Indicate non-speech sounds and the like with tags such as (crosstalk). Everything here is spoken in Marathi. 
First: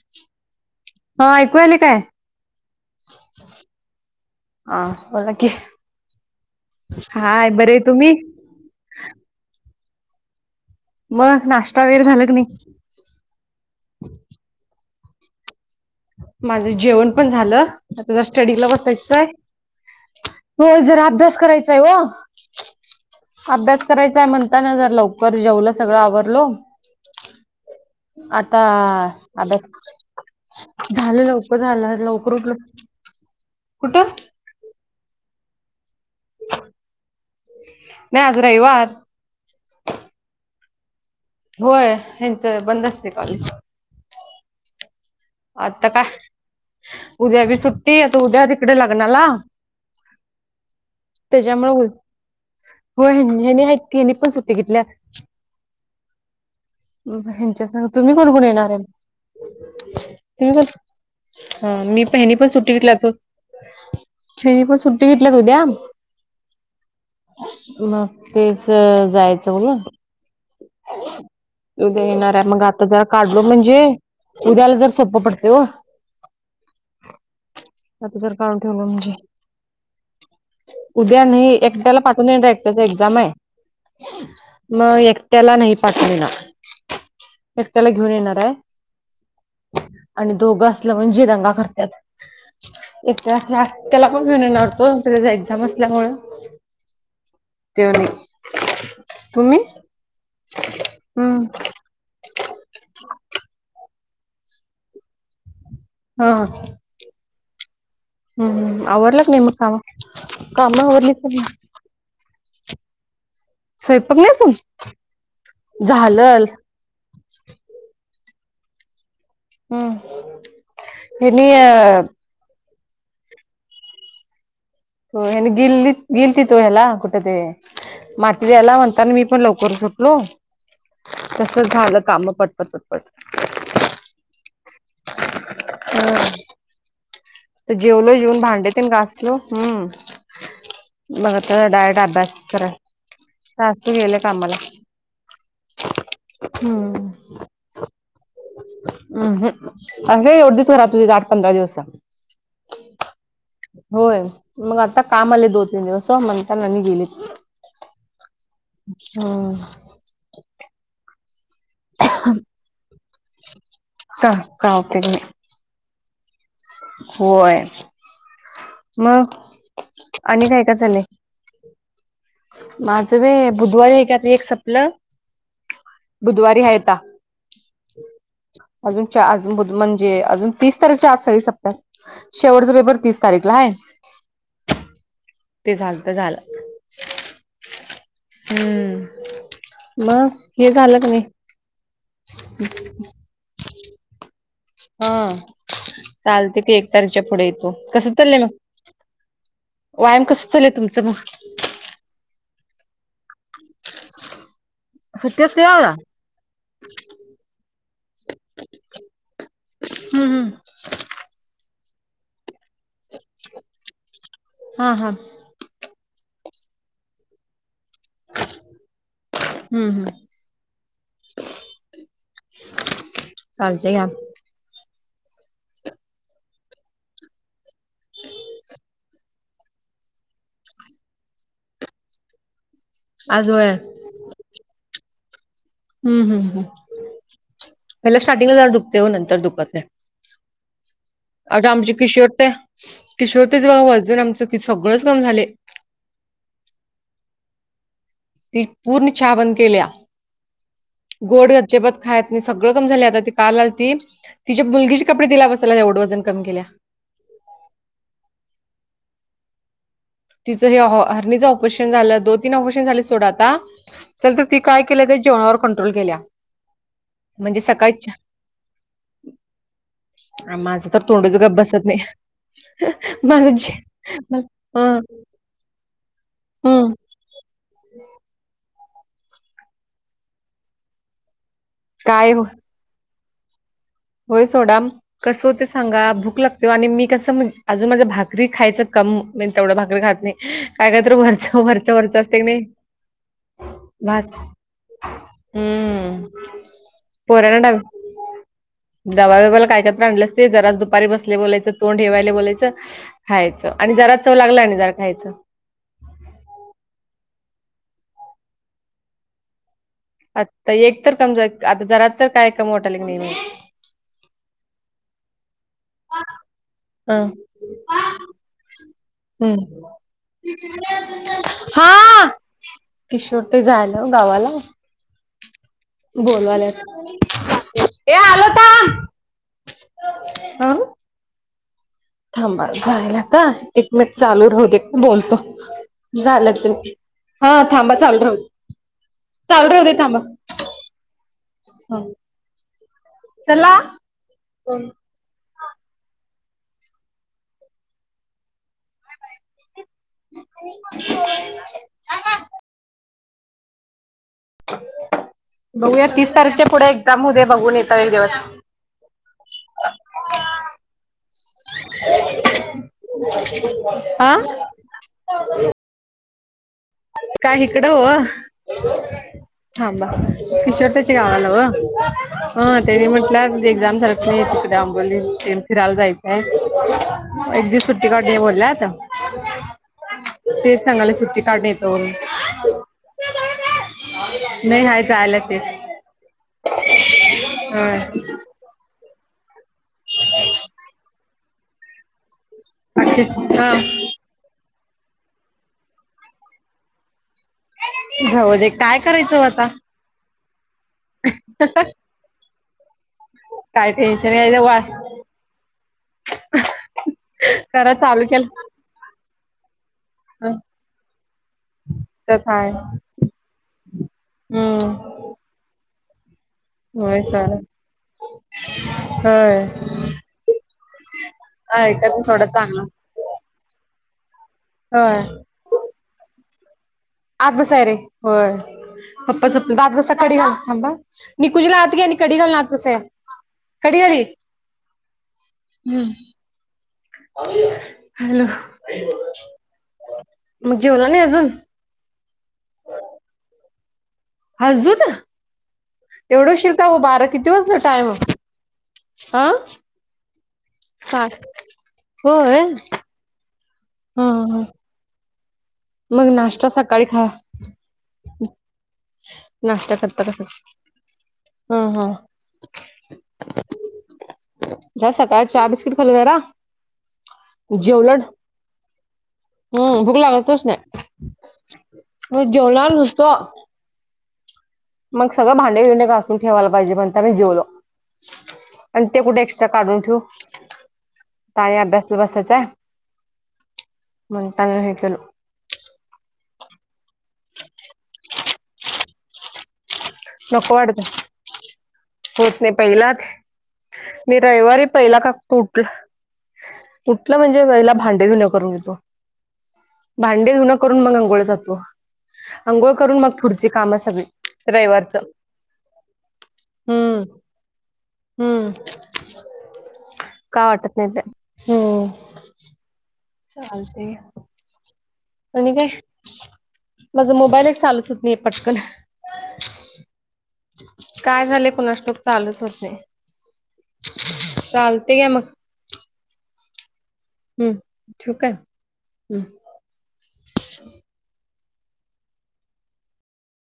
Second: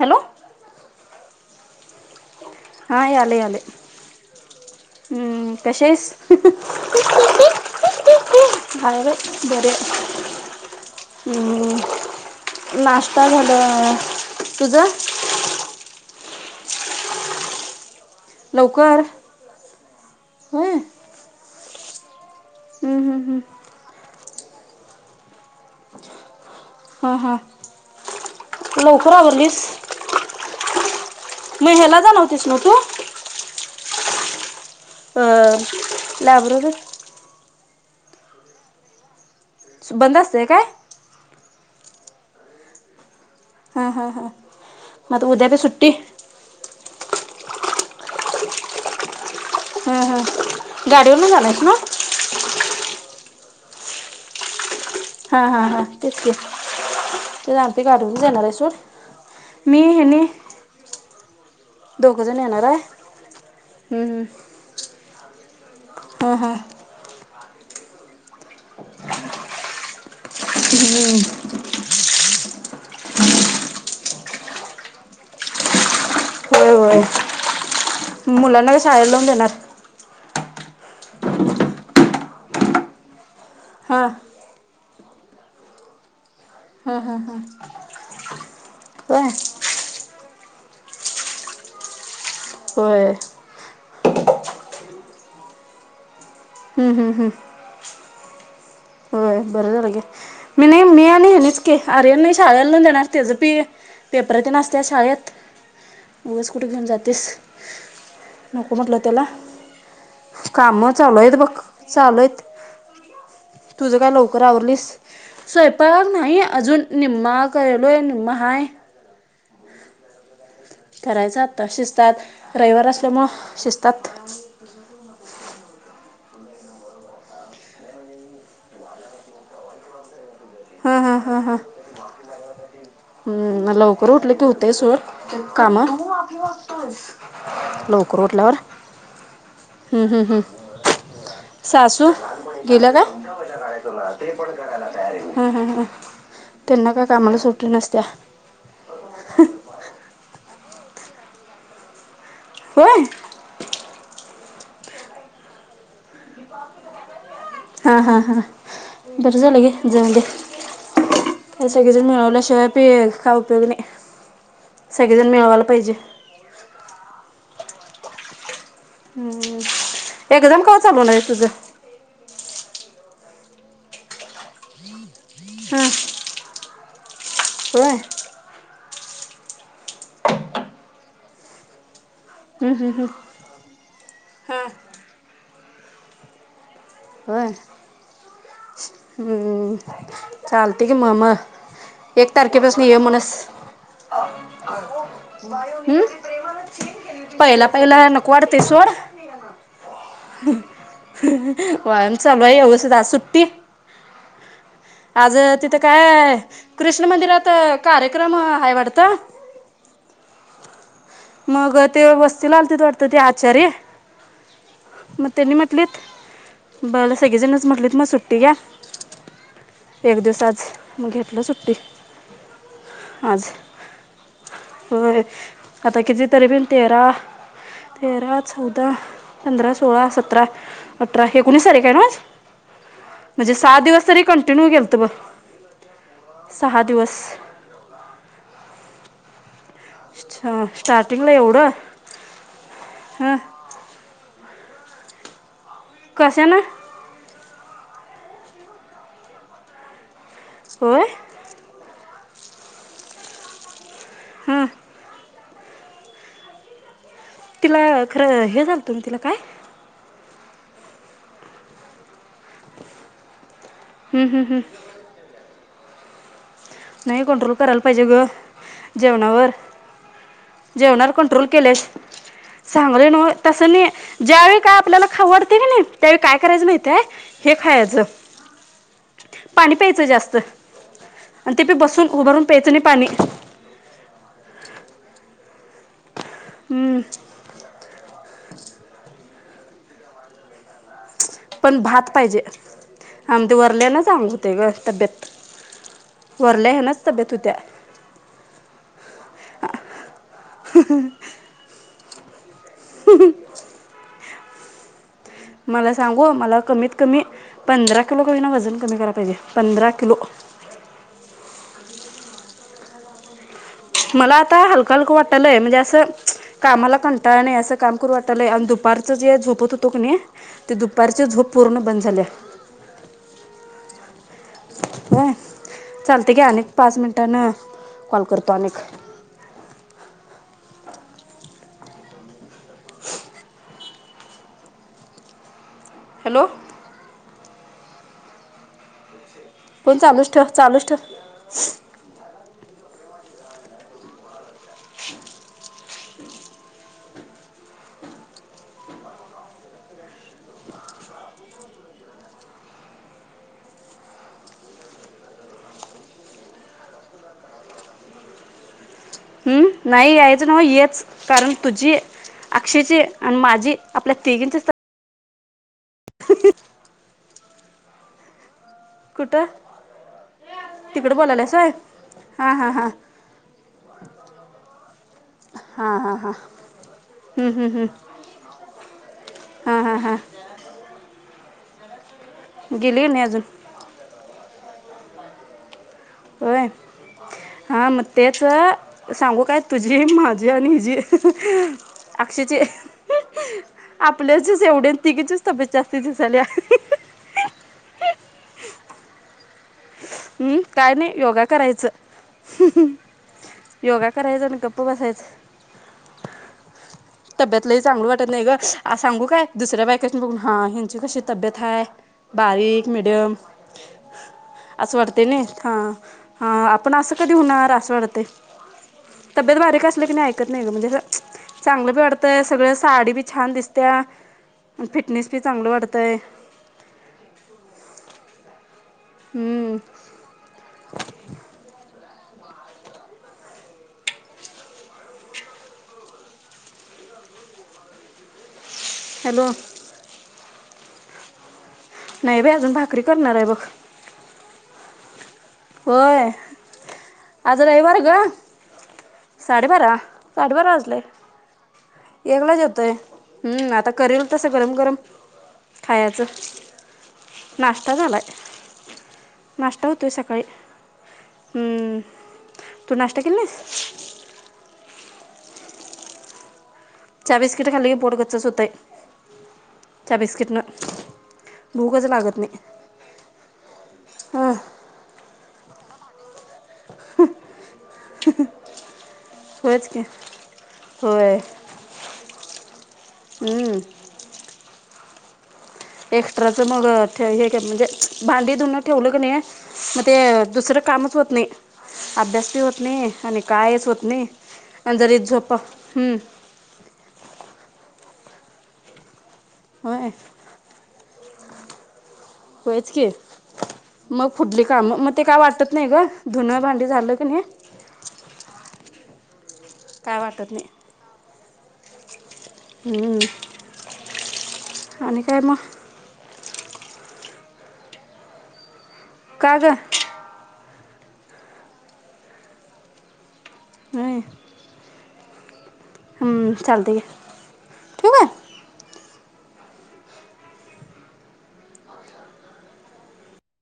हॅलो हा ऐकू यालय काय? हा यालय यालय. हा बोला की कशी आहेस? हाय बरे तुम्ही हाय बाई बरी हाय. मग नाश्ता वगैरे झाला की नाही? नाश्ता झालं. तुझं? माझं जेवण पण झालं. आता स्टडीला लवकर बसायचय. हो होय जरा अभ्यास करायचाय ओ. हम्म हम्म हम्म अभ्यास करायचा आहे म्हणता ना जर लवकर जेवलं सगळं आवरलो. हां हां आता लवकर आवरलीस अभ्यास- झालं लवकर मी ह्याला झालं जाणार लवकर होतीस उठलं. ना तू कुठ? आ लायब्ररीत. नाही आज रविवार. बंद असते काय? होय. हेंच बंद असते कॉलेज. हा हा हा. आता काय. उद्या बी सुट्टी आता उद्या तिकडे लग्नाला. हां हां गाडीवरून जाणार आहेस त्याच्यामुळे ना हो हो हेनी हयात हनी पण सुट्टी घेतल्या. हा हा हा. तेच ते. (unintelligible) ह्यांच्या संग तुम्ही कोण जाणार कोण आहे येणार सोड मी हेनी हा मी हेनी दोघंजण पण येणार सुट्टी घेतल्या आहे सोड हेनी पण सुट्टी घेतल्या टल्या त उद्या हा हा. मग तेच जायचं म्हणुंग हम्म. उद्या येणार आहे मग आता जरा काढलो म्हणजे उद्याला जर सोपं पडते ओ. होय होय. आता जर काढून मुलांना काय ठेवलं शाळेला म्हणजे लावून देणार. उद्या एकट्याला पाठून देणार उद्या एकच एक्झाम आहे. हां. मग एकट्याला नाही पाठवणार, हा हा हा एकट्याला घेऊन येणार आहे. होय. आणि दोघं असलं म्हणजे दंगा करतात. होय एक. त्याला पण घेऊन येणार तो त्याचा एक्झाम असल्यामुळे. हम्म हम्म हम् होय तुम्ही बरं झालं गे मी नाही मी आणि हम्म ह्यानीच आर्यन नाही शाळला लून देणार त्याच बी पेपर असतात शाळेत. हा हा. उगाच कुठे घेऊन जातीस. हम्म हम्. आवरलं की नाही मग काम काम आवरली चालूयत सगळी बघ. चालूयत. तुझ काय स्वयंपाक नाही लवकर अजून आवरलीस स्वयंपाक नाही. झालल अजून निम्मा काय लो निममाहाा.. हम. करायच आता शिजतात रविवार असल्या मग शिजतात. त गिली गिलती तो ह्याला कुठ ते माती द्यायला म्हणताना मी पण लवकर सुटलो.. हा हा हा हा तस झालं काम पटपट पटपट हम् लवकर उठले की उ ते सुर काम जेवलो लवकर जेऊन उठल्यावर भांड्यातन गाासलो हम्म हम्म हम्म मग आता डायरेक्ट सासू अभ्यास कराय गेलं का सासू गेले कामाला ह ह ह त्यांना का कामाला सुटली नसत्या. हम्म हम आ उढदी तरा तुझ दठ पंरा दिवस. होय. होय मग आता काम आले दोन तीन दिवस हो म्हणतानानी गेले. हा हा हा बरं हम्म झालं गे जाऊन द्या.. का सगळेजण मिळवल्याशिवाय प का उपयोग नाही का का उपयोग नाही सगळेजण मिळवायला पाहिजे. होय. मग हम्म आणि एकदम काय काय का चाललंय चालवणार तुझं माझं वे बुधवारी हे कात एक सपलं. हम. बुधवारी हयता. हो अजून अज म्हणजे अजून तीस तारीखच्या आज सगळी सप्ताह. शेवटचा पेपर तीस तारीखला आहे. हा. ते चालत झालं. होय. हम्म हम्म मग हे चालतेिक झालं की नाही मम एक तारखेपासून ये म्हणस. हा चालते की एक तारीखच्या हम् पुढे पहिला येतो पहिला कसं नको चाललंय वाटतंय मग सोड.. व्यायाम कस चाल तुमचं मग वय चचाल आहेगसध सुट्टी. (unintelligible) (inaudible) आज सुट्टी असते का तिथं हम्म काय कृष्ण मंदिरात कार्यक्रम आहे वातट. हम्म हम्म मग ते वस्ती ला आलती वाटत ते आचार्य हा हा म त्यांनी म्हटलेत बला सगळेजणच म्हटलेत मग सुट्टी घ्या.. हम्म हम्म एक दिवस आज मग घेतलं सुट्टी आज चालते घ्या हो आता कितीतरी बिन तेरा तेरा चौदा पंधरा सोळा सतरा अठरा एकोणीस तारीख आहे ना. आज म्हणजे होय सहा दिवस तरी कंटिन्यू गेल तर ब हम्म हम्म हम् पहिला स्टार्टिंगला जा दुखते हो नंतर दुखतल्या अच्छा स्टार्टिंग! आता आमचे किशोर ते किशोर तेच बा वजन आमचं सगळंच कम झाले. कसें ना. ती पूर्ण छाबन केल्या. होय. गोड गजबत खा नाही सगळं क झाली आ ती काल त ति हां मुलगी कपडे तीला बसला एवढं वजन कमी केल्या. तिला खरं हे झालतं ना तिला काय? तिचं हे हर्नीचं ऑपरेशन झालं दोन तीन ऑपरेशन झाले सोड आता. हं, चल हं, तर ती हं. काय केल्या जेवणावर कंट्रोल केल्या. नाही कंट्रोल म्हणजे करायला सकाळी पाहिजे ग, चहा- जेवणावर. माझं तर जेवणार तोंडच कंट्रोल गप केल्या बसत शि, नाही सांगालोय नवं माझं तस जे- नाही, मला- ज्यावेळी काय हं, आपल्याला खाऊ वाटतंय कणी. त्यावेळी काय करायचं माहित हं. आहे, हे खायचं, पाणी प्यायचं जास्त. आणि ते बी बसून काय हो उभारून प्यायचं नाही पाणी. होय सोडा, कसं होतय सांगा भूक लागते वो आणि हं, मी कसं म्हण अजून माझं भाकरी खायचं कम तेवढं भाकरी खात नाही. काय काय तर वरच वरच वरच असतय कनाय आम ते वरल्यालाच आंग होते ग तब्येत, हम्म वरल्या हिलाच तब्येत होत्या. (inaudible) दबा दबायाला काय काय तर आणल्यास ते जराजच दुपारी बसले बोलायचं तोंड हे वायलय बोलायचं, खायचं. आणि जरा चव लागला आणि जरा खायचं. मला सांगू मला कमीत कमी, पंधरा किलो कमी ना वजन कमी करायला पाहिजे पंधरा किलो. आता एक तर कमज आता जरा तर काय कम वाटायलय का नाही मग. मला आता हलकं हलकं वाटलय म्हणजे अस त, कामाला हं, कंटाळा नाही असं काम करू वाटलंय आणि दुपारच जे झोपत हम्म. होतो कनाही. ती दुपारची झोप पूर्ण हा बंद झाल्या. किशोर ते झायल गावाला. होय, चालते घे अनेक बोलवाल्यात पाच मिनिटना, कॉल करतो अनेक. आं. थांबा जायलाता एक मिनिट चालू राहू दे बोलतो, हॅलो झालं त हा थांबा चालू राहू दे. चालू राहू दे फोन थांबा चालूच ठेव, हा. चालूच ठेव. चला, कोण? (inaudible) (unintelligible) बघूया तीस तारीखच्या पुढे एक्झाम होउदे बघून येता येईल एक दिवस. हम्म, नाही यायच नाव येच, कारण तुझी अक्षेची आणि माझी आपल्या हा तिघींचीच (unintelligible) काय हिकडं ओ. कुठ? थाबा किशोर त्याची गावा ला ओ हां हां हं हां तेनी म्हटलं एक्झाम झाल्या (unintelligible) आंबोली तेन फिरायला हां हां जायच हां हम्म, हम्म, एक दिवस हम्म. सुट्टी का बोलल्यात. हा हा हा. तेच सांगायलोय सुट्टी काढून येतो म्हणून. गेली की नाही अजून. नाही हाय जायाल्यात तेच. होय, हा म तेच, सांगू काय तुझी माझी आणि हिजी अकक्षाची. अकक्षाची हा. आपल्याचच एवढ्या तिघीचीच तब्येत जास्ती दिसायल्या. जाऊ दे काय करायचं ओ आता. हम्म काय नाही योगा करायचं. काय योगा टेन्शन करायच आणि घ्यायचं वा गप्प बसायचं. (inaudible) तब्येत लइ करा चांगली चालू वाटत नाही ग, केलं सांगू काय दुसऱ्या बायकाची बघून ह्यांची कशी तब्येत हाय. तर काय बारीक, मिडियम असं हम्म वाटते नाही हा, हा आपण असं होय कधी सर होणार असं वाटते. तब्येत होय बारीक असलं की नाही ऐकत नाही ग, म्हणजे चांगलं बी ऐकत वाटतंय सोडा सगळ चांगलं साडी बी छान दिस त्या, होय फिटनेस बी चांगलं वाटतंय आत बसाय रे होय, पप्पा हम्म सोबत दा (unintelligible) कडी घाल थांब हं, निकुंजला आत घे आणि कडी घाल आत पुसाया, कडी घाल ही. हम्म. हॅलो? हॅलो मग जेवला नाही अजून? नाही बाइ अजून भाकरी करणार आहे बघ. अजू ना? होय, आज वाजलं रविवार ग, टाइम हा साडेबारा साडे बारा वाजलाय, साठ एकला च होय येतोय, हा हम्म आता करेल तसं हा गरम गरम. खायचं मग नाश्ता सकाळी खा, नाश्ता झालाय नाश्ता होतोय करता. सकाळी हा हम्म हा. तू नाश्ता केला नाहीस जरा सकाळ चहा बिस्किट खाल्लं जरा. चहा बिस्किट खाल्ली की पोट जेवलात गच्चच होतंय हम्म, भुक चहा बिस्किटनं लागतच नाही. भूकच लागत मि नाही जेवनार नुसतो. हां मग सगळ भांडे भिंडे घासून ठेवायला पाहिजे म्हणता जेवलो आणि ते कुठे एक्स्ट्रा होयच काढून की ठेवू?? होय ताई अभ्यासला बसायच आहे, हम्म मग त्यान हे केलं. एक्स्ट्राचं मग हे म्हणजे भांडी धुन ठेवलं क नाही? मग ते नको दुसरं वाटत कामच होत नाही. अभ्यास बी होत नाही आणि कायच होत नाही मी आणि जरी झोप, हम्म. ऊठलं म्हणजे वेळेला भांडे धुन करून घेतो, होय भांडेधुन करून मग अंघोळ जातो, होयच अंघोळ की करून मग पुढची काम सगळी मग फुडली कामं रविवार मग ते काय वाटत नाही ग, धुन भांडी झालं क नाही. हम्म. काय वाटत नाही ते हम्म. हम्म. चालते आणि काय आणि मग काय? माझा मोबाईलच चालूच होत नाही पटकन. काग? काय झाले कुणास ठाऊक, चालूच होत नाही. नाय चालतेया मग हम्म, चालते ग हम्म. ठेवू का? हम.